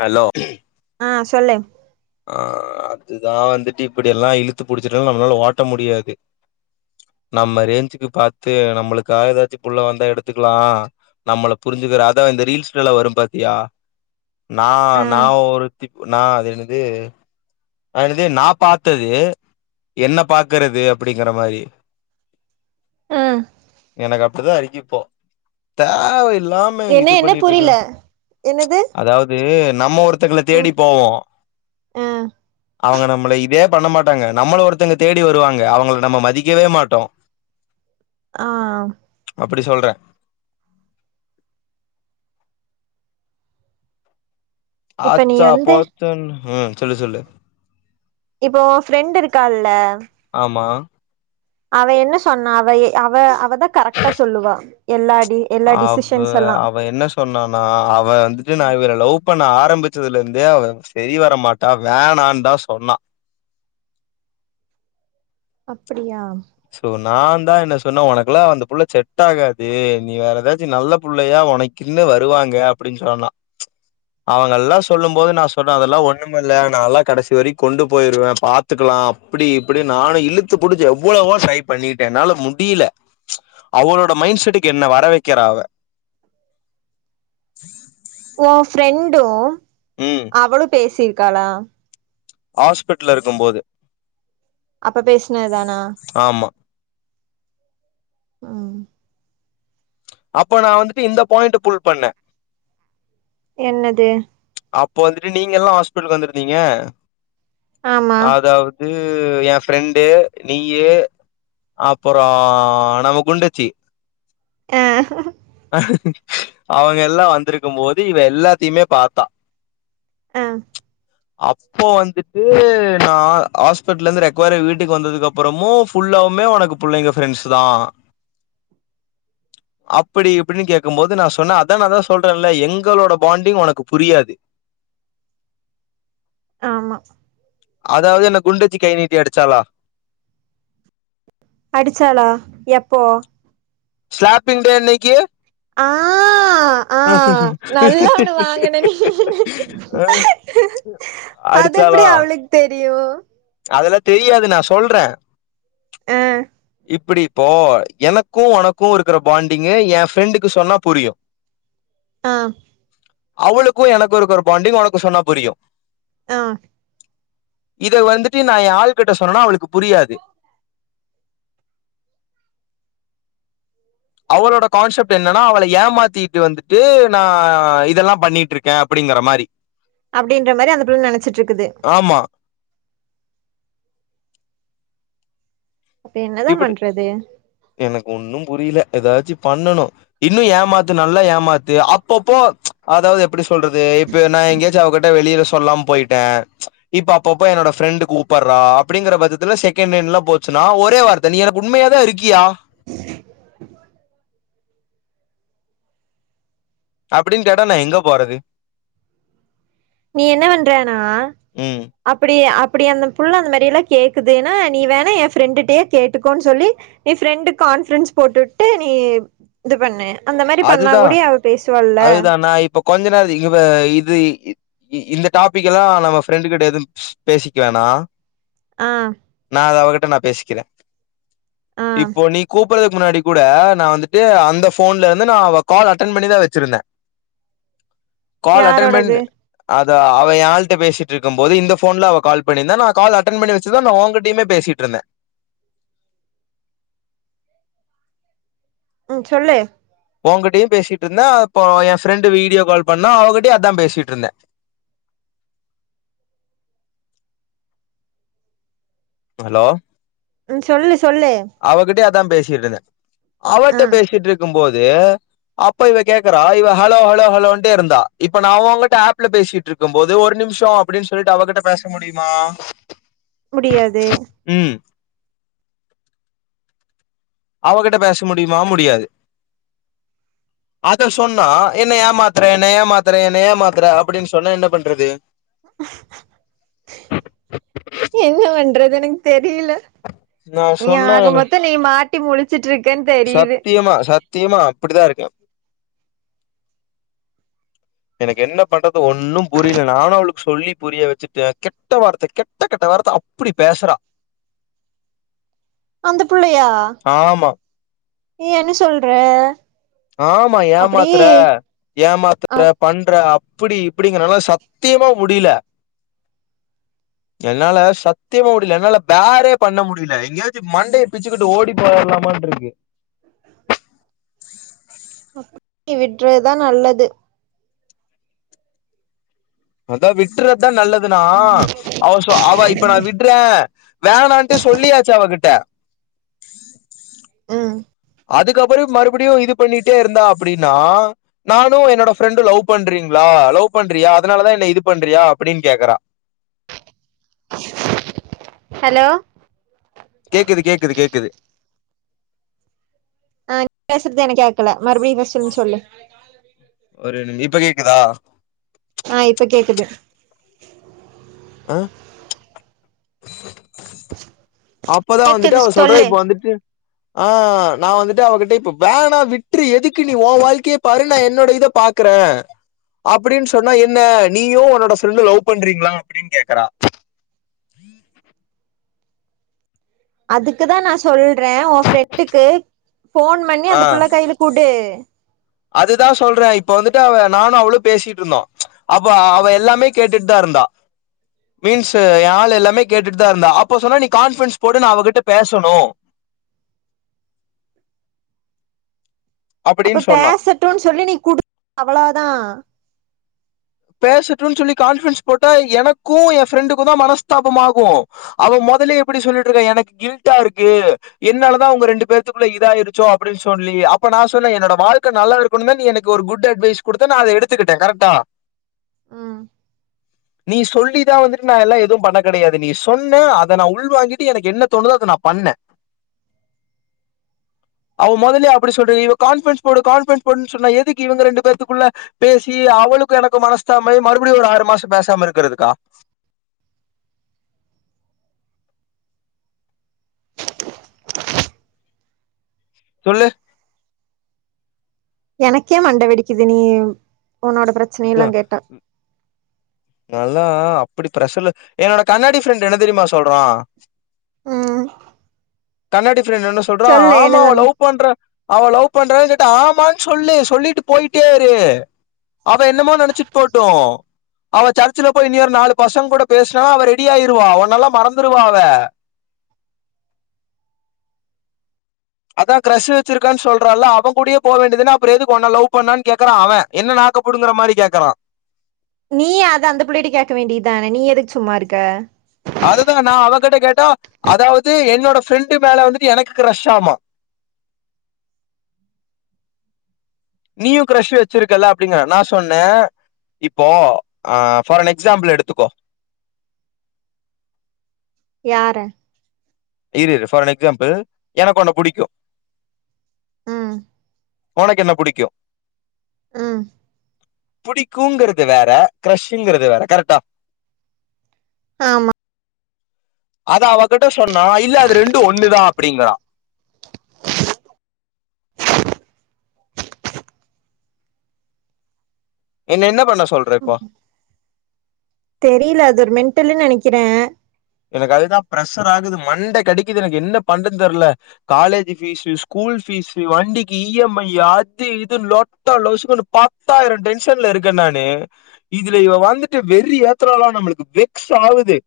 hello ஆஹ் சொல்லு இதுதா வந்துட்டு இப்டி எல்லா இழுத்து புடிச்சுட்டு நம்மளால ஓட்ட முடியாது நம்ம ரேஞ்சுக்கு பாத்து நம்மளுக்காக ஏதாச்சும் புள்ள வந்தா எடுத்துக்கலா நம்மள புரிஞ்சுக்கிற அதான் இந்த ரீல்ஸ்லல்லா வரும் பாத்தியா நா ஆ நா ஒரு த்தி நா அது என்னது அது நா பாத்தது என்ன பாக்குறது அப்டிங்கற மாதிரி ம்ம்ம் எனக்கு அப்டிதா இருக்குப்போ தேவ இல்லாம என்ன இது என்ன பண்ணிட்டு இருக்கா புரில என்னது அதாவ்து நம்ம ஒருத்தங்கல தேடி ம் போவோ ஆ அவங்க நம்மள இதே பண்ண மாட்டாங்க நம்மள ஒருத்தங்க தேடி வருவாங்க அவங்கள நம்ம மதிக்கவே மாட்டோ ஆஹ் அப்பிடி சொல்ற இப்ப நீ ஆச்சா வந்து போச்சா ன்னு சொல்லு சொல்லு இப்போ ஃப்ரெண்ட் இருக்கால்ல ஆமா அவ என்ன சொன்ன அவ அவ அவ கரெக்டா சொல்லுவா எல்லா டி எல்லா அவ்வ டிசிஷன்ஸ் எல்லா அவ என்ன சொன்னானா அவ வந்துட்டு நா இவர லவ் பண்ண ஆரம்பிச்சதுல இருந் து அவ சரி வரமாட்டா வேணான் தா சொன்னா அப்படியா சோ நாந் தா என்ன சொன்ன உனக்கெல்லா அந்த புள்ள செட் டாகாது நீ வேற ஏதாச்சி நல்ல புள்ளையா உனக்கின்னு வருவாங்க அப்படின்னு சொன்னா அவங்க ல்லா சொல்லும் போது நா சொன்ன அதெல்லா ஒண்ணும் மில்ல நா ல்லா கடசி வரைக்கு கொண்டு போயிருவ பாத்துக்கலா அப்பிடி இப்பிடி நானு இழுத்து புடிச்சு எவ்வளவோ ட்ரை பண்ணிட்டே என்னால முடியல அவளோட மைண்ட் செட்டுக்கு என்னை வர வக்கிறா அவ ஓ ஃப்ரெண்டு ம் அவளு பேசி காலா ஆஸ்பிட்ல இருக்கும்போது அப்ப பேசுனதுதானா ஆமா உ அப்ப நா வந்துட்டு இந்த பாயிண்ட் புல் பண்ண என்னது அப்போ வந்துட்டு நீங்க ல்லா ஆஸ்பிட்லுக்கு வந்துருந்தீங்க ஆமா அதாவது எ ஃப்ரண்டு நீய்யீ அப்பறோ நம்ம குண்டச்சி ஆஹ் அவங்க எல்லா வந்திருக்கும் போது இவ எல்லாத்தையுமே பாத்தா ஆஹ் அப்போ வந்துட்டு நா ஹாஸ்பிடலருந்து ரெக்வராய் வீட்டுக்கு வந்ததுக்கப்புறமு ஃபுல்லாவுமே உனக்கு புள்ளைங்க ஃபரெண்ட்ஸ் தா அப்படி இப்படின்னு கேக்கும் போது நா சொன்ன அதா நா தா சொல்றேன்ல எங்களோட பாண்டிங் ஒனக்கு புரியாது ஆமா அதாவது என்ன குண்டச்சி கை நீட்டி அடிச்சாளா அடிச்சாளா எப்போ ஸ்லாப்பிங் டே அன்னக்கி ஆ அஹ் ஹா நல்லா ஒண்ணு வாங்கன நீயி அதெப்டி அடிச்சாளா அவளுக் தெரியு அதெல்லா தெரியாது நா சொல்ற ஆஹ் இப்டி இப்போ எனக்கு உனக்கு இருக்கிற பாண்டிங்கு எ ஃப்ரண்டுக்கு சொன்னா புரியு ஆஹ் அவளுக்கு எனக்கு இருக்குற பாண்டிங் ஒனக்கு சொன்னா புரியு ஆஹ் இத வந்துட் ட்டு நா எ ஆள் கிட்ட சொன்னனா அவளுக்கு புரியாது அவளோட கான்செப்ட் என்னன்னா அவள ஏமாத்திட்டு வந்துட்டு நா இதெல்லா பண்ணிட்ருக்கே அப்படிங்கற மாரி அப்படின்ற மாரி அந்த புள்ளை நெனைச்சிட்டு இருக்குது ஆமா அப்ப என்னதா இப்பிடி பண்றது எனக்கு ஒன்னும் புரில ஏதாச்சி பண்ணணு இன்னு ஏமாத்து நல்லா ஏமாத்து அப்பப்போ அதாவது எப்புடி சொல்றது இப்ப நா எங்கேயாச்சு அவகிட்ட வெளியில சொல்லாம போயிட்டே இப்ப அப்பப்போ என்னோட ஃப்ரெண்டு கூப்படறா அப்புடிங்கற பத்தத்துல செகண்ட் லைன்லா போச்சுன்னா ஒரே வார் த்த நீ எனக்கு உண்மையா தா இருக்கியா அப்பிடின்னு கேட்டா நா எங்க போறது நீ என்ன பண்றேனா ம் அப்பிடி அப்பிடி அந்த புள்ள அந்த மாதிரியெல்லா கேக்குது ஏனா நீ வேணா எ ஃப்ரெண்டுட்டையே கேட்டுக்கோனு சொல்லி நீ ஃப்ரெண்டுக்கு கான்ஃபரென்ஸ் போட்டுட்டு நீ இது பண்ணு அந்த மாரி பண்ணா அதுதா கூடயு அவ பேசுவாள்ல அதுதா நா இப்ப கொஞ்ச நேர இவ இது இ இந்த டாபிக்கதா நம்ம ஃப்ரெண்டு கிட்ட எதும் பேசிக்க வேணா ஆஹ் அத அவகிட்ட நா பேசிக்கறே ஆ இப்போ நீ கூப் கூப்படறதுக்கு முன்னாடி கூட நா வந்துட்டு அந்த ஃபோன்ல இருந் து நா அவ கால் அட்டன் பண்ணிதா வச்சிருந்தே கால் அட்டென்பன் யாரோடது த அவ எ ஆள்ட்ட பேசிட்டு இருக்கும் போது இந்த ஃபோன்ல அவ கால் பண்ணிருந்தா நா கால் அட்டன் பண்ணி வச்சுதா நா உங்கிட்டயுமே பேசிட்டு இருந்த ம் சொல்லு உங்கிட்டயு பேசிட்டு இருந்த அப்போ எ ஃப்ரெண்டு வீடியோ கால் பண்ணா அவகிட்டயு அதா பேசிட்டு இருந்த ஹலோ ம் சொல்லு சொல்லு தான் பேசிட்டுருந்த ஆ அவட்ட பேசிட்டு இருக்கும் போது அப்ப இவ கேக்கிறா இவ ஹலோ ஹலோ ஹலோண்டே இருந்தா இப்ப நா உன்கிட்ட ஆப்ல பேசிட்டு இருக்கும்போது ஒரு நிமிஷோ அப்டின்னு சொல்ட்டு அவகிட்ட பேச முடியுமா முடியாது ம் அவகிட்ட பேச முடியுமா முடியாது அத சொன்னா என்ன ஏமாத்தற என்ன ஏமாத்தற என்ன ஏமாத்தற அப்டின்னு சொன்னா என்ன பண்றது என்ன பண்றது எனக்கு தெரில நா நீ சொன்னா ஆக எனக்கு மொத்தோ நீ மா ட்டி முழிச்சிட்டுரு சத்தியமா சத்தியமா அப்படிதா இருக்க எனக்கு என்ன பண்றது ஒன்னும் புரியல நானு அவளுக்கு சொல்லி புரிய வெச்சுட்ட கெட்ட வார்த்தை கெட்ட கெட்ட வார்த்தை அப்படி பேசறா அந்த புள்ளயா என்ன சொல்ற ஆமா அப்படி ஏமாத்தற ஏமாத்தற அப்படி பண்ற இப்படி இப்படிங்கறனால சத்தியமா முடியல என்னால சத்தியமா முடியல என்னால பேறே பண்ண முடியல எங்கேயாச்சு மண்டய பிச்சுக்கிட்டு ஓடி போய்ரலாமான்ட்டு இருக்கு விடுறதுதா நல்லது அதா விட்டுறதா நல்லது க்குனா அவ சொ அவ இப்ப நா விட்டுட்றே வேணான்ட்டு சொல்லியாச்சி அவகிட்ட ம் அதுக்கப்பறோ மறுபடியு இது பண்ணிட்டே இருந்தா அப்புடின்னா நானு என்னோட ஃப்ரெண்டு லவ் பண்றீங்களா லவ் பண்றியா அதனாலதா என்ன இது பண்றியா அப்டின்னு கேக்குறா ஹலோ கேக்குது கேக்குது கேக்குது ஆஹ் நீ பேசுறது எனக் கேட்கல மறுபடியு ஃபஸ்ட்லருந்து சொல்லு நாளைக் கால்லே வீட்டுலருந் ஒரு இப்ப கேக்குதா ஆ இப்ப கேக்குது ஆ அப்பதா வந்துட்டு கேக்குது அவ சொல்ற சொல்லு இப்ப வந்துட்டு ஆ நா வந்துட்டு அவகிட்ட இப்ப வீணா விட்ரு எதுக்கு நீ ஓ வாழ்க்கைய பாரு நா என்னோட இத பாக்குறே அப்டின் சொன்னா என்ன நீயு உன்னோட ஃப்ரெண்டு லவ் பண்றீங்ளா அப்டின் கேக்குறா அதுக்கு தா நா சொல் றே ஓ ஃப்ரெண்டுக்கு ஃபோன் பண்ணி அந்த புள்ள கைல குடு அது தா சொல்றே இப்ப வந்துட்டு அவ நானு அவளு பேசிட்டு இருந்தோ அப்ப அவ எல்லாமே கேட்டுட்டு தா இருந்தா மீன்ஸ்சு ஏ ஆள் எல்லாமே கேட்டுட்டு தாருந்தா அப்ப சொன்னா நீ கான்ஃபிரன்ஸ் போடு நா அவகிட்ட பேசணு அப்புடின் சொன்னா ட்டுன் சொல்லி நீ குடு அவ்ளோதா பேசட்டுன் சொல்லி கான்ஃபிரன்ஸ் போட்டா எனக்கு என் ஃப்ரெண்டுக்கு தா மனஸ்தாபமாகு அவ மொதலே எப்புடி சொல்ட்டுருக்க எனக்கு கில்டா இருக்கு என்னால தா ஒங்க ரெண்டு பேத்துகுள்ள இதாயிருச்சோ அப்புடின் சொல்லி அப்ப நா சொன்னே என்னோட வாழ்க நல்லா இருக்கனுன் நீ எனக்கு ஒரு குட் அட்வைஸ் குடுத்த நா அத எடுத்துகிட்டே கரெக்டா ம் நீ சொல்லிதா வந்துட்டு நா எல்லா எதுவு பண்ண கெடயாது நீ சொன்ன அத நா உள்வாங்கிட்டு எனக்கு என்ன தோணுதோ அத நா பண்ணே அவ மொதலே அப்புடி சொல்லி இவ கான்ஃபிரன்ஸ் போடு கான்ஃபிரன்ஸ் போடு சொன்ன எதுக்கு இவங்க ரெண்டு பேத்துகுள்ள பேசி அவளுக்கு எனக்கு மனசு தாபமாயி மறுபடியு ஒரு ஆறு மாச பேசாமருக்குறதுக்கா சொல்லு எனக்கே மண்டே வெடிக்குது நீ உன்னோட பிரச்சனையெல்லா இதான் கேட்டா அப்புடி பிரஸலு என்னோட கண்ணாடி ஃப்ரெண்ட்டு என்ன தெரியுமா சொல்றா ஆ கண்ணாடி ஃப்ரெண்ட் என்ன சொல்றா ஆமா அவ்ள லவ் பண்ற அவ லவ் பண்றோ கேட்டா ஆமானு சொல்லு சொல்லிட்டு போயிட்டேயிரு அவ என்னமோ நெனச்சிட் போட்டு அவ சர்ச்சுல போய் நியர் நாலு பசங்க கூட பேசுனா அவ ரெடியாயிருவா ஒன்னெல்லா மறந்துருவா அவ அத கிரஷு வச்சிருக்குறே சொல்றால்ல அவன் கூடயே போ வேண்டியதனே அப்புற எதுக் ஒண்ண லவ் பண்ணான்னு கேக்குறா அவன் என்ன நாக்கப்புடுங்குற மாரி கேக்குறா நீ அத அந்த புள்ளைட்ட கேக்க வேண்டியதானே நீ எதுக்கு சும்மாருக்க அதுதா நா அவகிட்ட கேட்டா அதாவது என்னோட ஃப்ரெண்டு மேல வந்துட்டு எனக்கு கிரஷ்ஷாமா நீயு கிரஷ் வச்சிருக்கல்ல அப்டிங்கிறே நா சொன்னே இப்போ ஆ ஃபார் அன் எக்ஸாம்புள் எடுத்துக்கோ யார இரு இரு ஃபார் அன் எக்ஸாம்புள் எனக் ஒன்ன புடிக்கு ம் ஒனக்கு என்ன புடிக்கு ம் புடிக்குங்றது வேற கிரஷ்ஷுங்றது வேற கரெக்டா ஆமா அத அவகிட்ட சொ னா இல்ல அது ரெண்டு ஒண்ணுதா அப்டிங்றா என்ன என்ன பண்ண சொ தெரில அது ஒரு மெண்டலு நெனை னைக்குற எனக்கு அதுதா பிர்ஷராகுது மண்ட கடிக்குது எனக்கு என்ன பண்ற தெர்ல காலேஜ் ஃபீசு ஸ்கூல் ஃபீசு வண்டிக்கு இஎம்ஐ அது இது லொட்டா லோசுக்குன் பத்தாயிர டென்ஷன்ல இருக்கே நானு இதுல இவ வந்துட்டு வெறி ஏத்ராலா நம்ளுக்கு வெக்ஸாவுது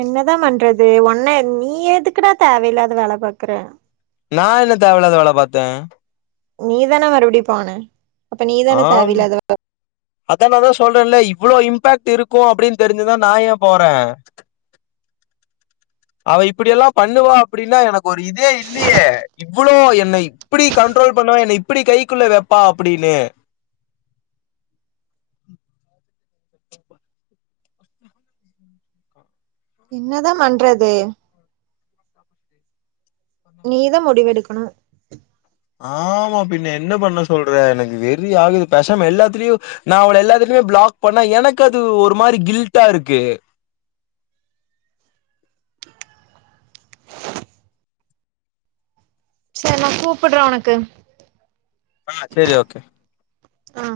என்னதா பண்றது ஒன்ன நீ எதுக்குடா தேவயில்லாத வேல பாக்குற நா என்ன தேவ இல்லாத வேல பாத்தே நீதான மறுபடி பான அப்ப நீதானதே விழாதவ அதா நாதா சொல்றேல இவ்ளோ இம்பாக்ட் இருக்கோ அப்டின்னு தெரிஞ்சுந்தா நா ஏ போறே அவ இப்படி எல்லா பண்ணுவா அப்டினா எனக்கு ஒரு இதே இல்லியே இவ்ளோ என்ன இப்பிடி கண்ட்ரோல் பண்ணுவா என்ன இப்பிடி கைக்குள்ள வெப்பா அப்பிடின்னு என்னதா பண்றது நீதா முடிவெடுக்கணு ஆமா பின்ன என்ன பண்ண சொல்றே எனக்கு வெறி ஆகுது பேசாம எல்லாத்திலியு நா அவள எல்லாத்துலியுமே பிளாக் பண்ண எனக்கு அது ஒரு மாரி கில்டா இருக்கு செரி நா கூப்புடுறே உனக்கு செரி ஓகே ஆ